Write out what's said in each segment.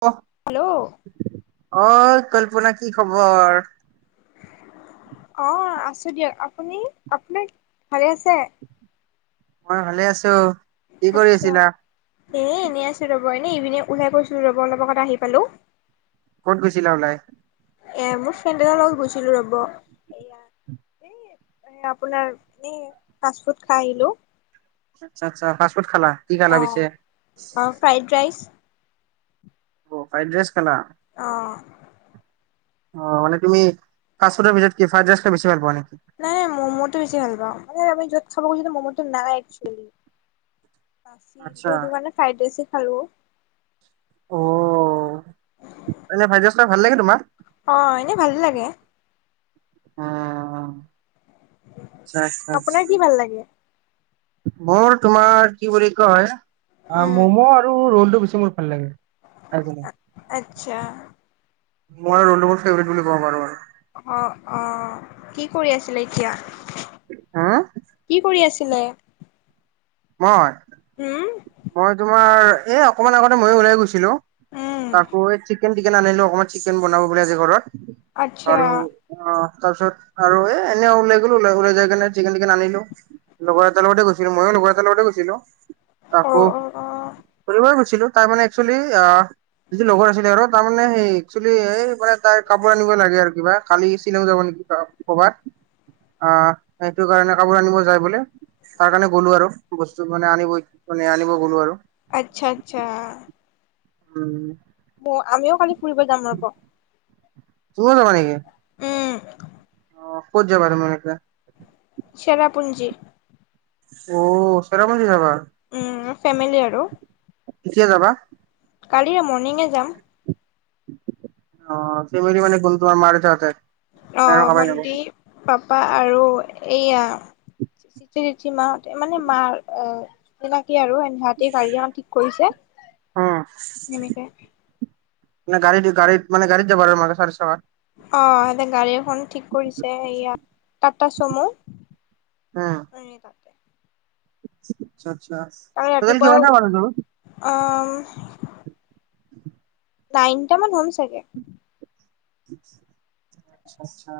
অ hello অ কল্পনা কি খবৰ অ আছো দিয়ক আপুনি আপোনাৰ ভালে আছে মই ভালে আছো কি কৰি আচ্ছা আছিলা? এ এনেই আছো ৰব এনে ইভিনে ওলাই গৈছো ৰব অলপ আগত আহি পালো কত গৈছিলা ওলায় এ মোৰ ফ্ৰেণ্ড এজনৰ লগত গৈছিলো ৰব এয়া এ আপোনাৰ এনে ফাষ্ট ফুড খাই আহিলো আচা আচ্ছা ফাষ্ট ফুড খালা কি খালা অঁ পিছে অঁ ফ্ৰাইড ৰাইচ অ ফ্ৰাইড ৰাইচ খালা অ অ মানে তুমি ফাষ্টফুডৰ ভিতৰত কি ফ্ৰাইড ৰাইচ খাই বেছি ভাল পোৱা নেকি? নাই নাই ম'ম'টো বেছি ভাল পাওঁ মানে আমি য'ত খাব গৈছিলো ম'ম'টো নাই একচেলি নাছিল আচ্ছা সেটো কাৰণে ফ্ৰাইড ৰাইচে খালো অ এনেই ফ্ৰাইড ৰাইচ খাই ভাল লাগে তোমাৰ অ এনেই ভালে লাগে অ আচ্ছা আচ্ছা আপোনাৰ আচ্ছা কি ভাল লাগে মোৰ তোমাৰ কি বুলি কয় উম ম'ম' আৰু ৰলটো বেছি মোৰ ভাল লাগে [unintelligible] আচ্ছা মই ৰোলটো মোৰ ফেভেৰেট বুলি কব পাৰোঁ আৰু অ অ কি কৰি আছিলে এতিয়া উম কি কৰি আছিলে? মই উম, মই তোমাৰ এই অকমান আগতে ময়ো ওলাই গৈছিলো উম, আকৌ এই চিকেন টিকেন আনিলো অকমান চিকেন বনাব বুলে আজি ঘৰত আচ্ছা আৰু অ তাৰপিছত আৰু এ এনে ওলাই গলো ওলাই যাই কেনে চিকেন টিকেন আনিলো লগৰ এটাৰ লগতে গৈছিলো ময়ো লগৰ এটাৰ লগতে গৈছিলো আকৌ অ', অ', অ'। ফুৰিব গৈছিলো ছিলো তাৰ মানে এক্সচুলি যিটো লগৰ আছিলে আৰু তাৰমানে সেই একচলি এই মানে তাই কাপোৰ আনিব লাগে আৰু কিবা কালি শ্বিলং যাব নেকি ত কৰবাত আহ সেইটো কাৰণে কাপোৰ আনিব যাই বোলে তাৰ কাৰণে গ'লো আৰু বস্তু মানে আনিবই মানে আনিব গ'লো আৰু আচ্ছা আচ্ছা উম আমিও কালি ফুৰিব যাম ৰব তুমিও যাবা নিকি? উম, অ ক'ত যাবা তোমালোকে চেৰাপুঞ্জী অ চেৰাপুঞ্জি যাবা উম, ফেমিলি আৰু। কেতিয়া যাবা কালিয়ে মৰ্ণিঙে যাম অ ফেমেলি মানে কোন তোমাৰ মা দেউতাহতে অ ভণ্টি পাপা আৰু এইয়া চিতি ৰীতিৰ মা মানে মাৰ অ চিনাকি আৰু ভাইটি গাড়ী এখন ঠিক কৰিছে এনেকে মানে গাড়ী গাড়ীত মানে গাড়ীত যাবা আৰু মানে চাৰে চবাৰ অ সিহতে গাড়ী এখন ঠিক কৰিছে এইয়া টাটা চমু উম হেই তাতে আচ্ছা আচ্ছা কালি টোটেল ৰাতিপুৱাই কিমান টা মানুহ যাব অ নাইনটা মান হ'ম চাগে আচ্ছা আচ্ছা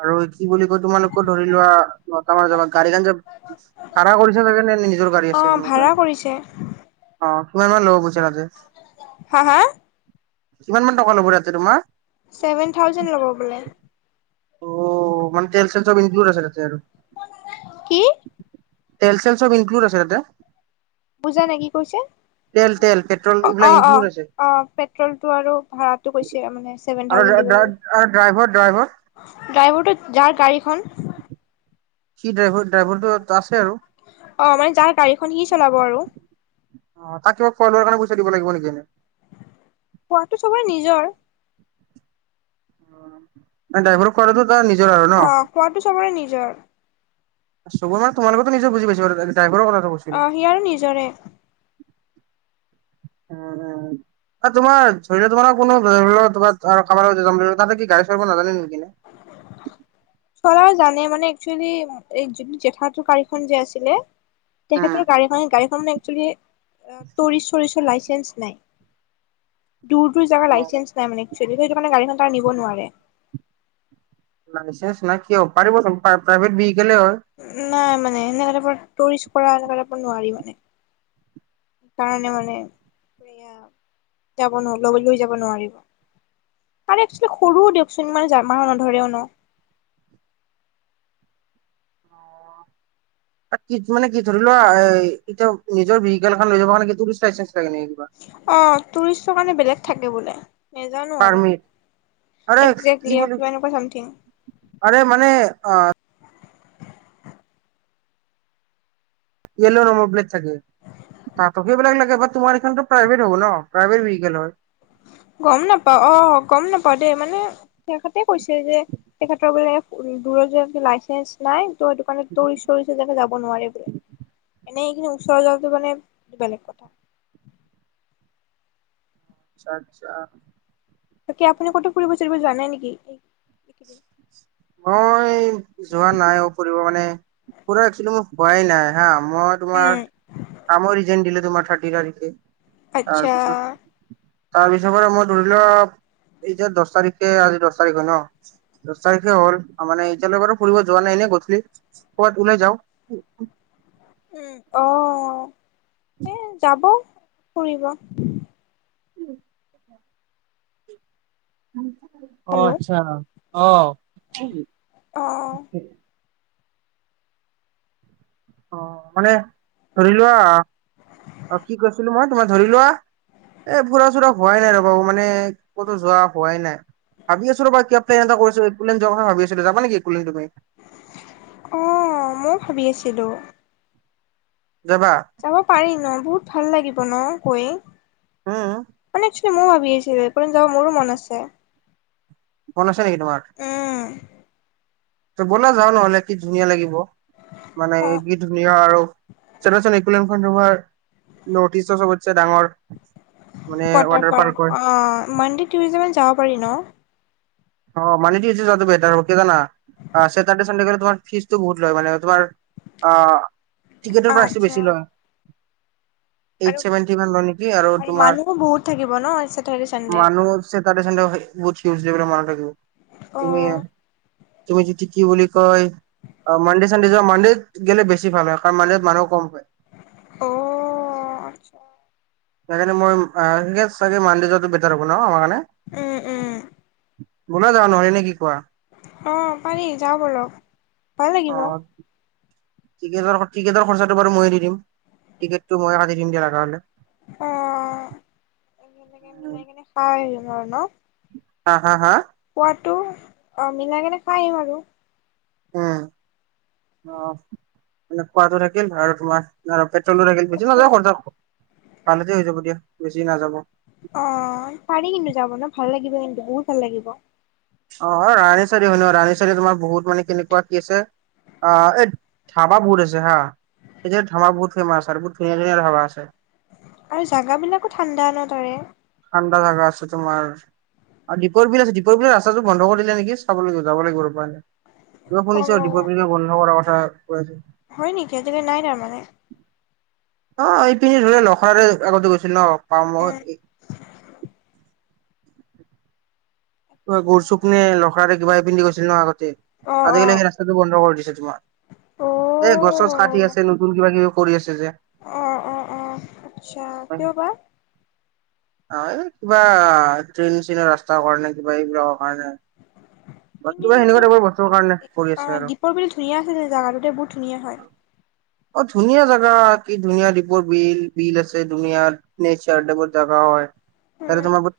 আৰু কি বুলি কয় তোমালোকৰ ধৰি লোৱা নট [unintelligible] গাড়ীখন যে ভাড়া কৰি আনিছা নে নিজৰ গাড়ী অ আছে মো ভাড়া কাৰণে কৰিছে অ কিমান মান ল'ব পইছা তাতে হা হা কিমান মান টকা ল'ব তাতে তোমাৰ ছেভেন থাউজেণ্ড ল'ব বোলে অ মানে তেল চেল চব ইনক্লুড আছে তাতে আৰু কি তেল চেল চব ইনক্লুড আছে তাতে বুজা নাই কি কৈছে তেল তেল পেট্ৰল এইবিলাক অ অ ইনক্লুড আছে অ পেট্ৰল টো আৰু ভাড়া টো কৈছে মানে ছেভেন তাত থাউজেণ্ড ডা ড্ৰাইভৰ ড্ৰাইভৰ ড্ৰাইভৰটো যাৰ গাড়ীখন কি ড্ৰাইভৰ ড্ৰাইভৰটো আছে আৰু অ মানে যাৰ গাড়ীখন সি চলাব আৰু অ তাক কিবা খোৱা লোৱাৰ কাৰণে পইছা দিব লাগিব নেকি এনে খোৱাটো চবৰ নিজৰ মানে ড্ৰাইভৰ খোৱাটো তাৰ নিজৰ আৰু ন অ খোৱাটো চবৰে নিজৰ চবৰ মান তোমালোকৰ নিজেও বুজি পাইছোঁ আৰু ড্ৰাইভৰ কথাটো কৈছোঁ অ সিয়াৰো নিজৰে আ এ তোমাৰ ধৰি ল তোমাৰ কোনো ধৰি ল তোমাৰ আ কাবা-ৰো যিজন যাব তাতে কি গাড়ী চলাব নাজানে নি কিনে [unintelligible] চলাব জানে মানে একছলি এ যে জেঠাটো গাড়ীখন যে আছিলে তেখেতৰ গাড়ীখ গাড়ীখন মানে একচুৱেলি টুৰিষ্টৰ চুৰিচৰ লাইচেঞ্চ নাই। দূৰ দূৰ জাগা লাইচেঞ্চ নাই মানে একচুৱেলি, সেইটো কাৰণে গাড়ীখন তাৰ নিব নোৱাৰে। লাইচেন্স নাই কি হব পাৰিব প্ৰা প্ৰাইভেট ভেৰিকেলে হয় নাই মানে এনেকোৱা টাইপৰ টুৰিষ্ট কৰা এনেকোৱা টাইপৰ নোৱাৰি মানে। সেই কাৰণে মানে এয়া য়া যাব ন লৈ যাব নোৱাৰিব? আৰু একচুয়েলি সৰু দিয়কচোন মানে জা মাহৰ নধৰেও ন? তাত কি মানে কি ধৰি লোৱা এ এতিয়া নিজৰ ভেৰিকেল এখন লৈ যাব কাৰণে টুৰিষ্ট লাইচেঞ্চ লাগে নেকি কিবা? অ টুৰিষ্টৰ কাৰণে বেলেগ থাকে বোলে। নেজানো আৰু পাৰ্মিট আৰে কি একজেক্টলি আৰু বুলি কিবা এনেকুৱা চামথিং। আৰে মানে আ য়েল্ল নম্বৰ প্লেট থাকে। তাতত সেইবিলাক লাগে তোমাৰ এইটো প্ৰাইভেট হব ন প্ৰাইভেট ভেৰিকেল হয়। গম নাপাওঁ অ গম নাপাও দেই মানে তেখেতে কৈছে যে তেখেতৰ বোলে দূৰ যোৱা লাইচেঞ্চ নাই তোৰ এইটো কাৰনে টুৰিষ্ট - চুৰিছ যাব নোৱাৰি বোলে। এনেই এইখিনি ওচৰ যোৱাটো মানে বেলেগ কথা। আচ্ছা আচ্ছা। তাকে আপুনি কতো ফুৰিব চুৰিব যোৱা নাই নেকি? মই যোৱা নাই অ ফুৰিব মানে পুৰা একচোৱেলি মোৰ হোৱাই নাই হা, মই উম, তোমাৰ কামৰ ৰিজেন দিলে তোমাৰ থাৰ্টি তাৰিখে, আচ্ছা তাৰপিছত তাৰ পিছৰ পৰা মই ধৰি লোৱা এই যে দছ তাৰিখে আজি দছ তাৰিখে ন? দছ তাৰিখে হ'ল আৰু মানে এইতিয়ালৈকে ফুৰিব যোৱা নাই নে কথিল? কবাত ওলাই যাও। উম অ এ যাব ফুৰিব। অ হেল্ল' আচ্ছা অহ। অঁ। অ মানে ধৰি লোৱা, অ কি কৈছিলো মই তোমাৰ ধৰি লোৱা এ ফুৰা - চুৰা হোৱাই নাই ৰবা মানে ক'তো যোৱা হোৱাই নাই? ভাবি আছো ৰবা কিয় এ প্লেন এটা কথা ভাবি [unintelligible] আছো যাবা নেকি [inaudible] একিন তুমি অ মইও ভাবি আছিলো। যাবা? যাব পাৰি ন, বহুত ভাল লাগিব ন গৈ উম মানে জো ময়ো ভাবি আছিলো এৰুপ্লেন যাব মোৰো মন আছে। মন আছে নেকি তোমাৰ? উম, ত বলা যাও নহলে কি ধুনীয়া লাগিব মানে অ', কি ধুনীয়া আৰু চনা চোন এৰুপ্লেণ অ তোমাৰ নৰ্থ ইষ্টৰ চবতছে ডাঙৰ মানে ৱাটাৰ পাৰ্কৰ হয়। অ মন্দি টুৰিজত যাব পাৰি ন? অ মানে যি হৈছে যোৱাটো বেটাৰ হব কি জানা? আ চেটাৰ্ডে ছানডে তোমাৰ ফিজটো বহুত লয় মানে তোমাৰ অ টিকেটৰ প্ৰাইচটো আচ্ছা বেছি লয়। এইট আৰু ছেভেনটি মান লয় নেকি আৰু তোমাৰ মানুহো বহুত থাকিব ন চেটাৰডে চানডে মানুহ চেটাৰ্ডে ছানডে ৰখী [inaudible] বুিউজ মান থাকিব তুমি অ', ইয়াত তুমি যদি কি বুলি কয়? অ মানডে চানডে যোৱা মানডেত গেলে বেছি ভাল হয় কাৰণ মানডেত মানুহ কম পায়। অ আচ্ছা। সেইকাৰণে মই আ এই চাগে মানডে যোৱাটো বেটাৰ হ'ব ন আমাৰ কাৰণে? উম উম। বলা যাওঁ নহয় নে কি কোৱা? অ পাৰি যাওঁ বলক, ভাল অ লাগিব। টিকেটৰ খৰচাটো বাৰু মইয়ে দিম টিকেটটো মইয়ে কাটি দিম দিয়া লগা হ'লে। অ, হয় বাৰু ন। হা হা হা। পোৱাতো অ মিলাই কেনে খাই‌ আহিম আৰু উম অ মানে খোৱাটো থাকিল আৰু তোমাৰ- পেট্ৰলৰ লাগিল বেছি নাযাব খৰচা তালৈকে হৈ যাব দিয়া বেছি নাযাব। অ পাৰি কিন্তু যাব ন ভাল লাগিব কিন্তু বহুত ভাল লাগিব। অ ৰাহি চাহি শুন ৰাহি চাৰি তোমাৰ বহুত মানে কেনেকুৱা কি আছে। আহ এই ধাবা বহুত আছে হা। এতিয়া ধাবা বহুত ফেমাচ বহুত ধুনীয়া ধুনীয়া ধাবা আছে। আৰু জাগা বিলাকো ঠাণ্ডা ন তাৰে। ঠাণ্ডা জাগা আছে তোমাৰ। আৰু দ্বীপৰ বিল আছে দ্বীপৰ বিল ৰাস্তাটো বন্ধ কৰিলে নেকি চাবলৈ যাব লাগিব ৰবা। কোৱা শুনিছোঁ দ্বীপৰ অ', বিলৰ বন্ধ কৰাৰ কথা কৈ আছে। হয় নেকি তুমি নাই তাৰমানে? অ এই পিন্ধি ধৰি নখৰাইৰে আগতে গৈছিল ন পাম উম। মই গুৰ চুপ নে লখৰাৰে কিবা এইপিনি দি গৈছিলি ন আগতে অ', আজিকালি অ', সেই ৰাস্তাটো বন্ধ কৰি দিছে অ', তোমাৰ। এ গছ চছ কাটি আছে নতুন কিবা কিবি কৰি আছে যে। অ অ অ আতচ্ছা কিয় বা? অ এই কিবা ট্ৰেইন চেইন ৰাস্তা কাৰণে কিবা এইবিলাকৰ কাৰণে। কিন্তু বাকীবোৰ সেনেকোৱা এইটো টাইপৰ বস্তু কাৰন অ দ্বীপৰ বিল ধুনীয়া আছিল জাগাটো দে বহুত ধুনীয়া হয়। অ ধুনীয়া জাগা কি ধুনীয়া দ্বীপৰ বিল বিল আছে দুনিয়াত। নেচাৰ ডবৰ জাগা হয় উম। তাতে তোমাৰ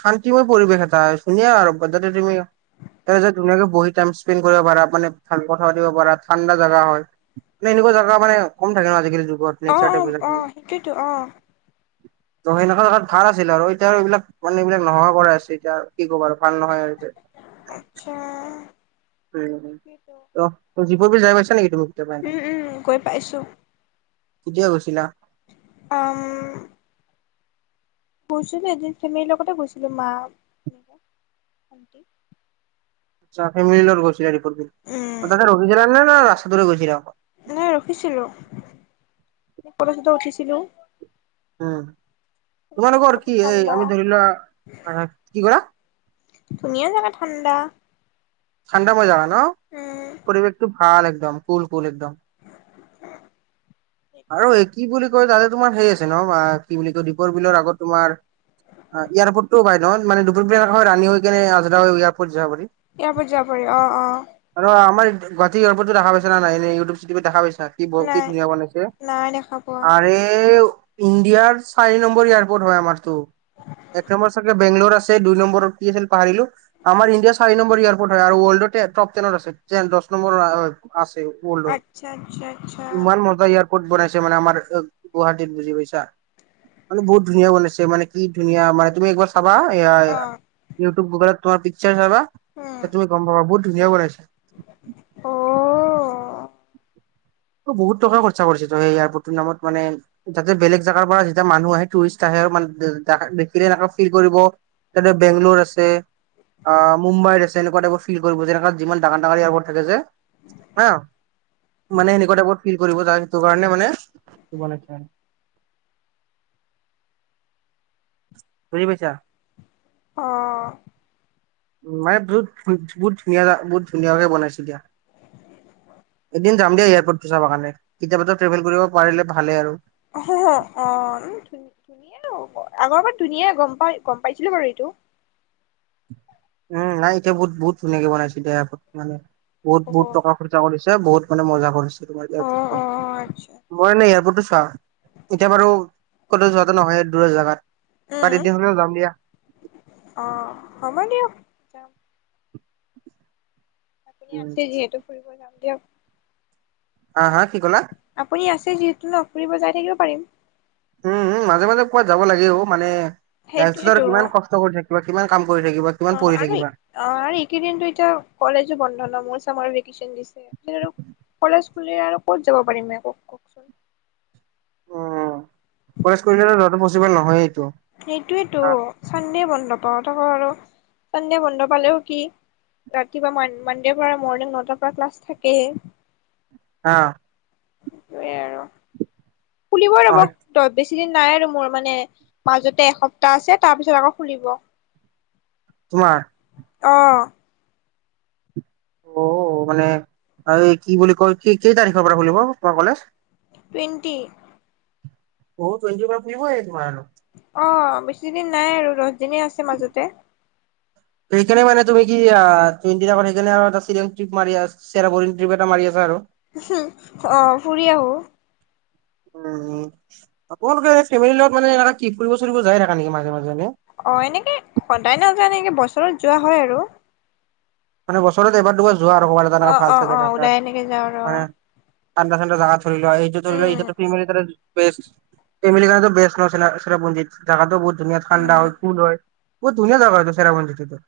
শান্তিময় পৰিৱেশ এটা ধুনিয়া আৰু যাতে তুমি তাতে যে ধুনীয়াকে বহি টাইম স্পেণ্ড কৰিব পাৰা মানে ভাল কথা পাতিব পাৰা ঠাণ্ডা জাগা হয়। মানে এনেকুৱা জাগা মানে কম থাকে ন আজিকালি যুগত নেচাৰ টাইপত যোনখিনি সেইটোৱে টো অ ত সেনেকা তাত ভাল আছিল আৰু এতিয়া আৰু এইবিলাক মানে এইবিলাক নোহোৱা কৰাই আছে এতিয়া আৰু কি কবা আৰু ভাল নহয় আৰু এতিয়া। আতচ্ছা। উ ত দ্বীপৰ বিল যাই পাইছা নেকি তুমি কেতিয়াবা এনেকা উম উম গৈ পাইছো কেতিয়া গৈছিলা? অম গৈছিলোঁ এদিন ফেমিলিৰ লগতে গৈছিলোঁ মা এনেকা ভণ্টি যোৱা ফেমিলি লগত গৈছিলা দ্বীপৰ বিল উম তাতে ৰখিছিলা নে ন ৰাস্তাটোৰে গৈছিলা অকল নাই ৰখিছিলো কলেজতে উঠিছিলোঁ। উম তোমালোকৰ জেগা বহুত কি এই ঠাণ্ডা আমি ধৰিলোৱা কি কৰা। ধুনিয়া জাগা ঠাণ্ডা। ঠাণ্ডা মজা হয় ন উম পৰিৱেশটো ভাল একদম কুল কুল একদম। আৰু এই কি বুলি কয় তাতে তোমাৰ হেৰি আছে ন কি বুলি কয় দ্বীপৰ বিলৰ আগত তোমাৰ এয়াৰপৰ্টটো পাই নহয় মানে দ্বীপৰ বিল হয় ৰানী হৈ কিনি আজৰা হৈ এয়াৰপৰ্ট যাব পাৰি। এয়াৰপৰ্ট যাব পাৰি অ অ আৰু আমাৰ গুৱাহাটী এয়াৰপৰ্টটো দেখা পাইছা নাই এনে ইউটউব চিটিউব দেখা পাইছা। কি বৰ কি নাই ধুনীয়া বনাইছে নাই দেখা পোৱা আৰে ইণ্ডিয়াৰ চাৰি নম্বৰ এয়াৰপোৰ্ট হয় আমাৰতো এক নম্বৰ চাগে বেংগলৰ আছে দুই নম্বৰত কি আছিল পাহৰিলোঁ আমাৰ ইণ্ডিয়া চাৰি নম্বৰ ইয়াৰ। হয় আৰু ৱৰ্ল্ডৰ টপ টেনত আছে দহ নম্বৰ আছে। ৱৰ্ল্ডৰ আচ্ছা - আচ্ছা - আচ্ছা। ক'ত বনাইছে মানে আমাৰ গুৱাহাটীত, বুজি পাইছাঁ? মানে বহুত ধুনীয়া বনাইছে, মানে কি ধুনীয়া। মানে তুমি একবাৰ চাবা অ ইউটিউব গুগলত তোমাৰ পিকাৰ চাবা। উম তেতিয়া তুমি গম পাবা বহুত ধুনীয়া বনাইছা। অ'। অ' বহুত টকা খৰচা কৰিছেতো সেই এয়াৰপৰ্টটোৰ নামত, মানে যাতে বেলেগ জেগাৰ পৰা যেতিয়া মানুহ আহে, টুৰিষ্ট আহে, আৰু মানে [unintelligible] দেখা- দেখিলে এনেকা ফিল কৰিব তাতে বেংলোৰ আছে, অ'- মুম্বাইৰ আছে তেনেকুৱা টাইপৰ ফিল কৰিব, যেনেকা যিমান ডাঙৰ - ডাঙৰ এয়াৰপৰ্ট থাকে যে, [unintelligible] মানে সেনেকুৱা টাইপত ফিল কৰিব, যা সেইটো কাৰণে মানে, বনাইছে। বুজি পাইছা? অ'। উম, মানে বুত- বুত- বহুত ধুনীয়া- বহুত ধুনীয়াকে বনাইছে দিয়া। এদিন যাম দিয়া এয়াৰপৰ্টটো চাবা কাৰণে। কেতিয়াবা ট্ৰেভেল কৰিব পাৰিলে ভালে আৰু। অ', অ'। ধু- ধুনীয়াই হ'ব। আগৰ পৰাই ধুনীয়াই গম পাই- গম পাইছিলোঁ বাৰু এইটো। উম, নাই এতিয়া বহুত - বহুত ধুনীয়াকে বনাইছে এতিয়া [unintelligible] বহুত অ - বহুত টকা খৰচা কৰিছে, বহুত মানে মজা কৰিছে তোমাৰ অ এয়াৰপৰ্টটো। অ আচ্ছা মই এনে এয়াৰপৰ্টটো চা এতিয়া বাৰু ক'তো যোৱাটো নহয়ে, দূৰৰ জাগাত। কালি উম [unintelligible] যাম দিয়া। অ', হব দিয়ক। যাম আপুনি উম আছে যিহেতু, ফুৰিব যাম দিয়ক। হা - হা? কি কলা? আপুনি আছে যিহেতু ন'? ফুৰিব যাই থাকিব পাৰিম। উম, মাজে - মাজে কবাত যাব লাগে ও, মানে লাইফটোত আৰু সেইটোয়েতো কিমান কষ্ ট কৰি থাকিবা, কিমান কাম কৰি থাকিবা। কিমান অ' পঢ়ি আৰু থাকিবা অ' আৰু এইকেইদিনটো এতিয়া কলেজো বন্ধ ন' মোৰ। ছামাৰ ভেকেশ্যন দিছে। [unintelligible] কলেজ খুলিলে আৰু ক'ত যাব পাৰিম এ, ক- কওঁকচোন? উম কলেজ খুলিলেতো যোৱাটো পছিবল নহয়েই এইটো। সেইটোৱেটো। হা ছানডে বন্ধ পাওঁ, তাকো আৰু। ছানডে বন্ধ পালেও কি ৰাতিপুৱা মন- মানডেৰ পৰা মৰ্ণিং নটাৰ পৰা ক্লাছ থাকেয়ে। অ'। সেইটোৱে আৰু। খুলিবই ৰব। অ ত বেছি দিন নাই আৰু মোৰ, মানে মাজতে এসপ্তাহ আছে। তাৰ পিছত আকৌ খুলিব। তোমাৰ অ'। অ' মানে আৰু এই কি বুলি কয়, কি- কেই তাৰিখৰ পৰা খুলিব তোমাৰ কলেজ? টুৱেণ্টি। অ' টুৱেণ্টিৰ পৰা খুলিবই তোমাৰ আৰু। অ' বেছিদিন নাই আৰু। দশ দিনে আছে মাজতে। সেইকাৰণে মানে তুমি কি আ- তিনদিনৰ আগত সেইকাৰণে আৰু এটা শ্বিলং ট্ৰিপ মাৰি আছ চেৰাপৰিং ট্ৰিপ এটা মাৰি আছা আৰু। হঁ, অ' ফুৰি আহোঁ। উম, আপোনালোকে ফেমিলিৰ লগত মানে এনেকা কি, ফুৰিব - চুৰিব যায় থাকা নেকি, মাজে - মাজে এনে? অ' এনেকে সদায় নাযাওঁ। এনেকে বছৰত যোৱা হয় আৰু। মানে বছৰত এবাৰ-দুবাৰ যোৱা আৰু, কবাত এটা অ এনেকা ভাল অ চাই অ জেগা ওলাই এটাত, এনেকে যাওঁ আৰু মানে। ঠাণ্ডা - ঠাণ্ডা জাগা ধৰি লোৱা, এইটো ধৰি লোৱা উম এতিয়াতো [unintelligible] বেষ্ট। ফেমিলিৰ কাৰণেতো বেষ্ট ন', চেৰ- চেৰাপুঞ্জিত। জাগাটো বহুত ধুনীয়া, ঠাণ্ডা উম হয়, কুল হয়। বহু ধুনীয়া জাগা হয়তো চেৰাপুঞ্জীটোতো।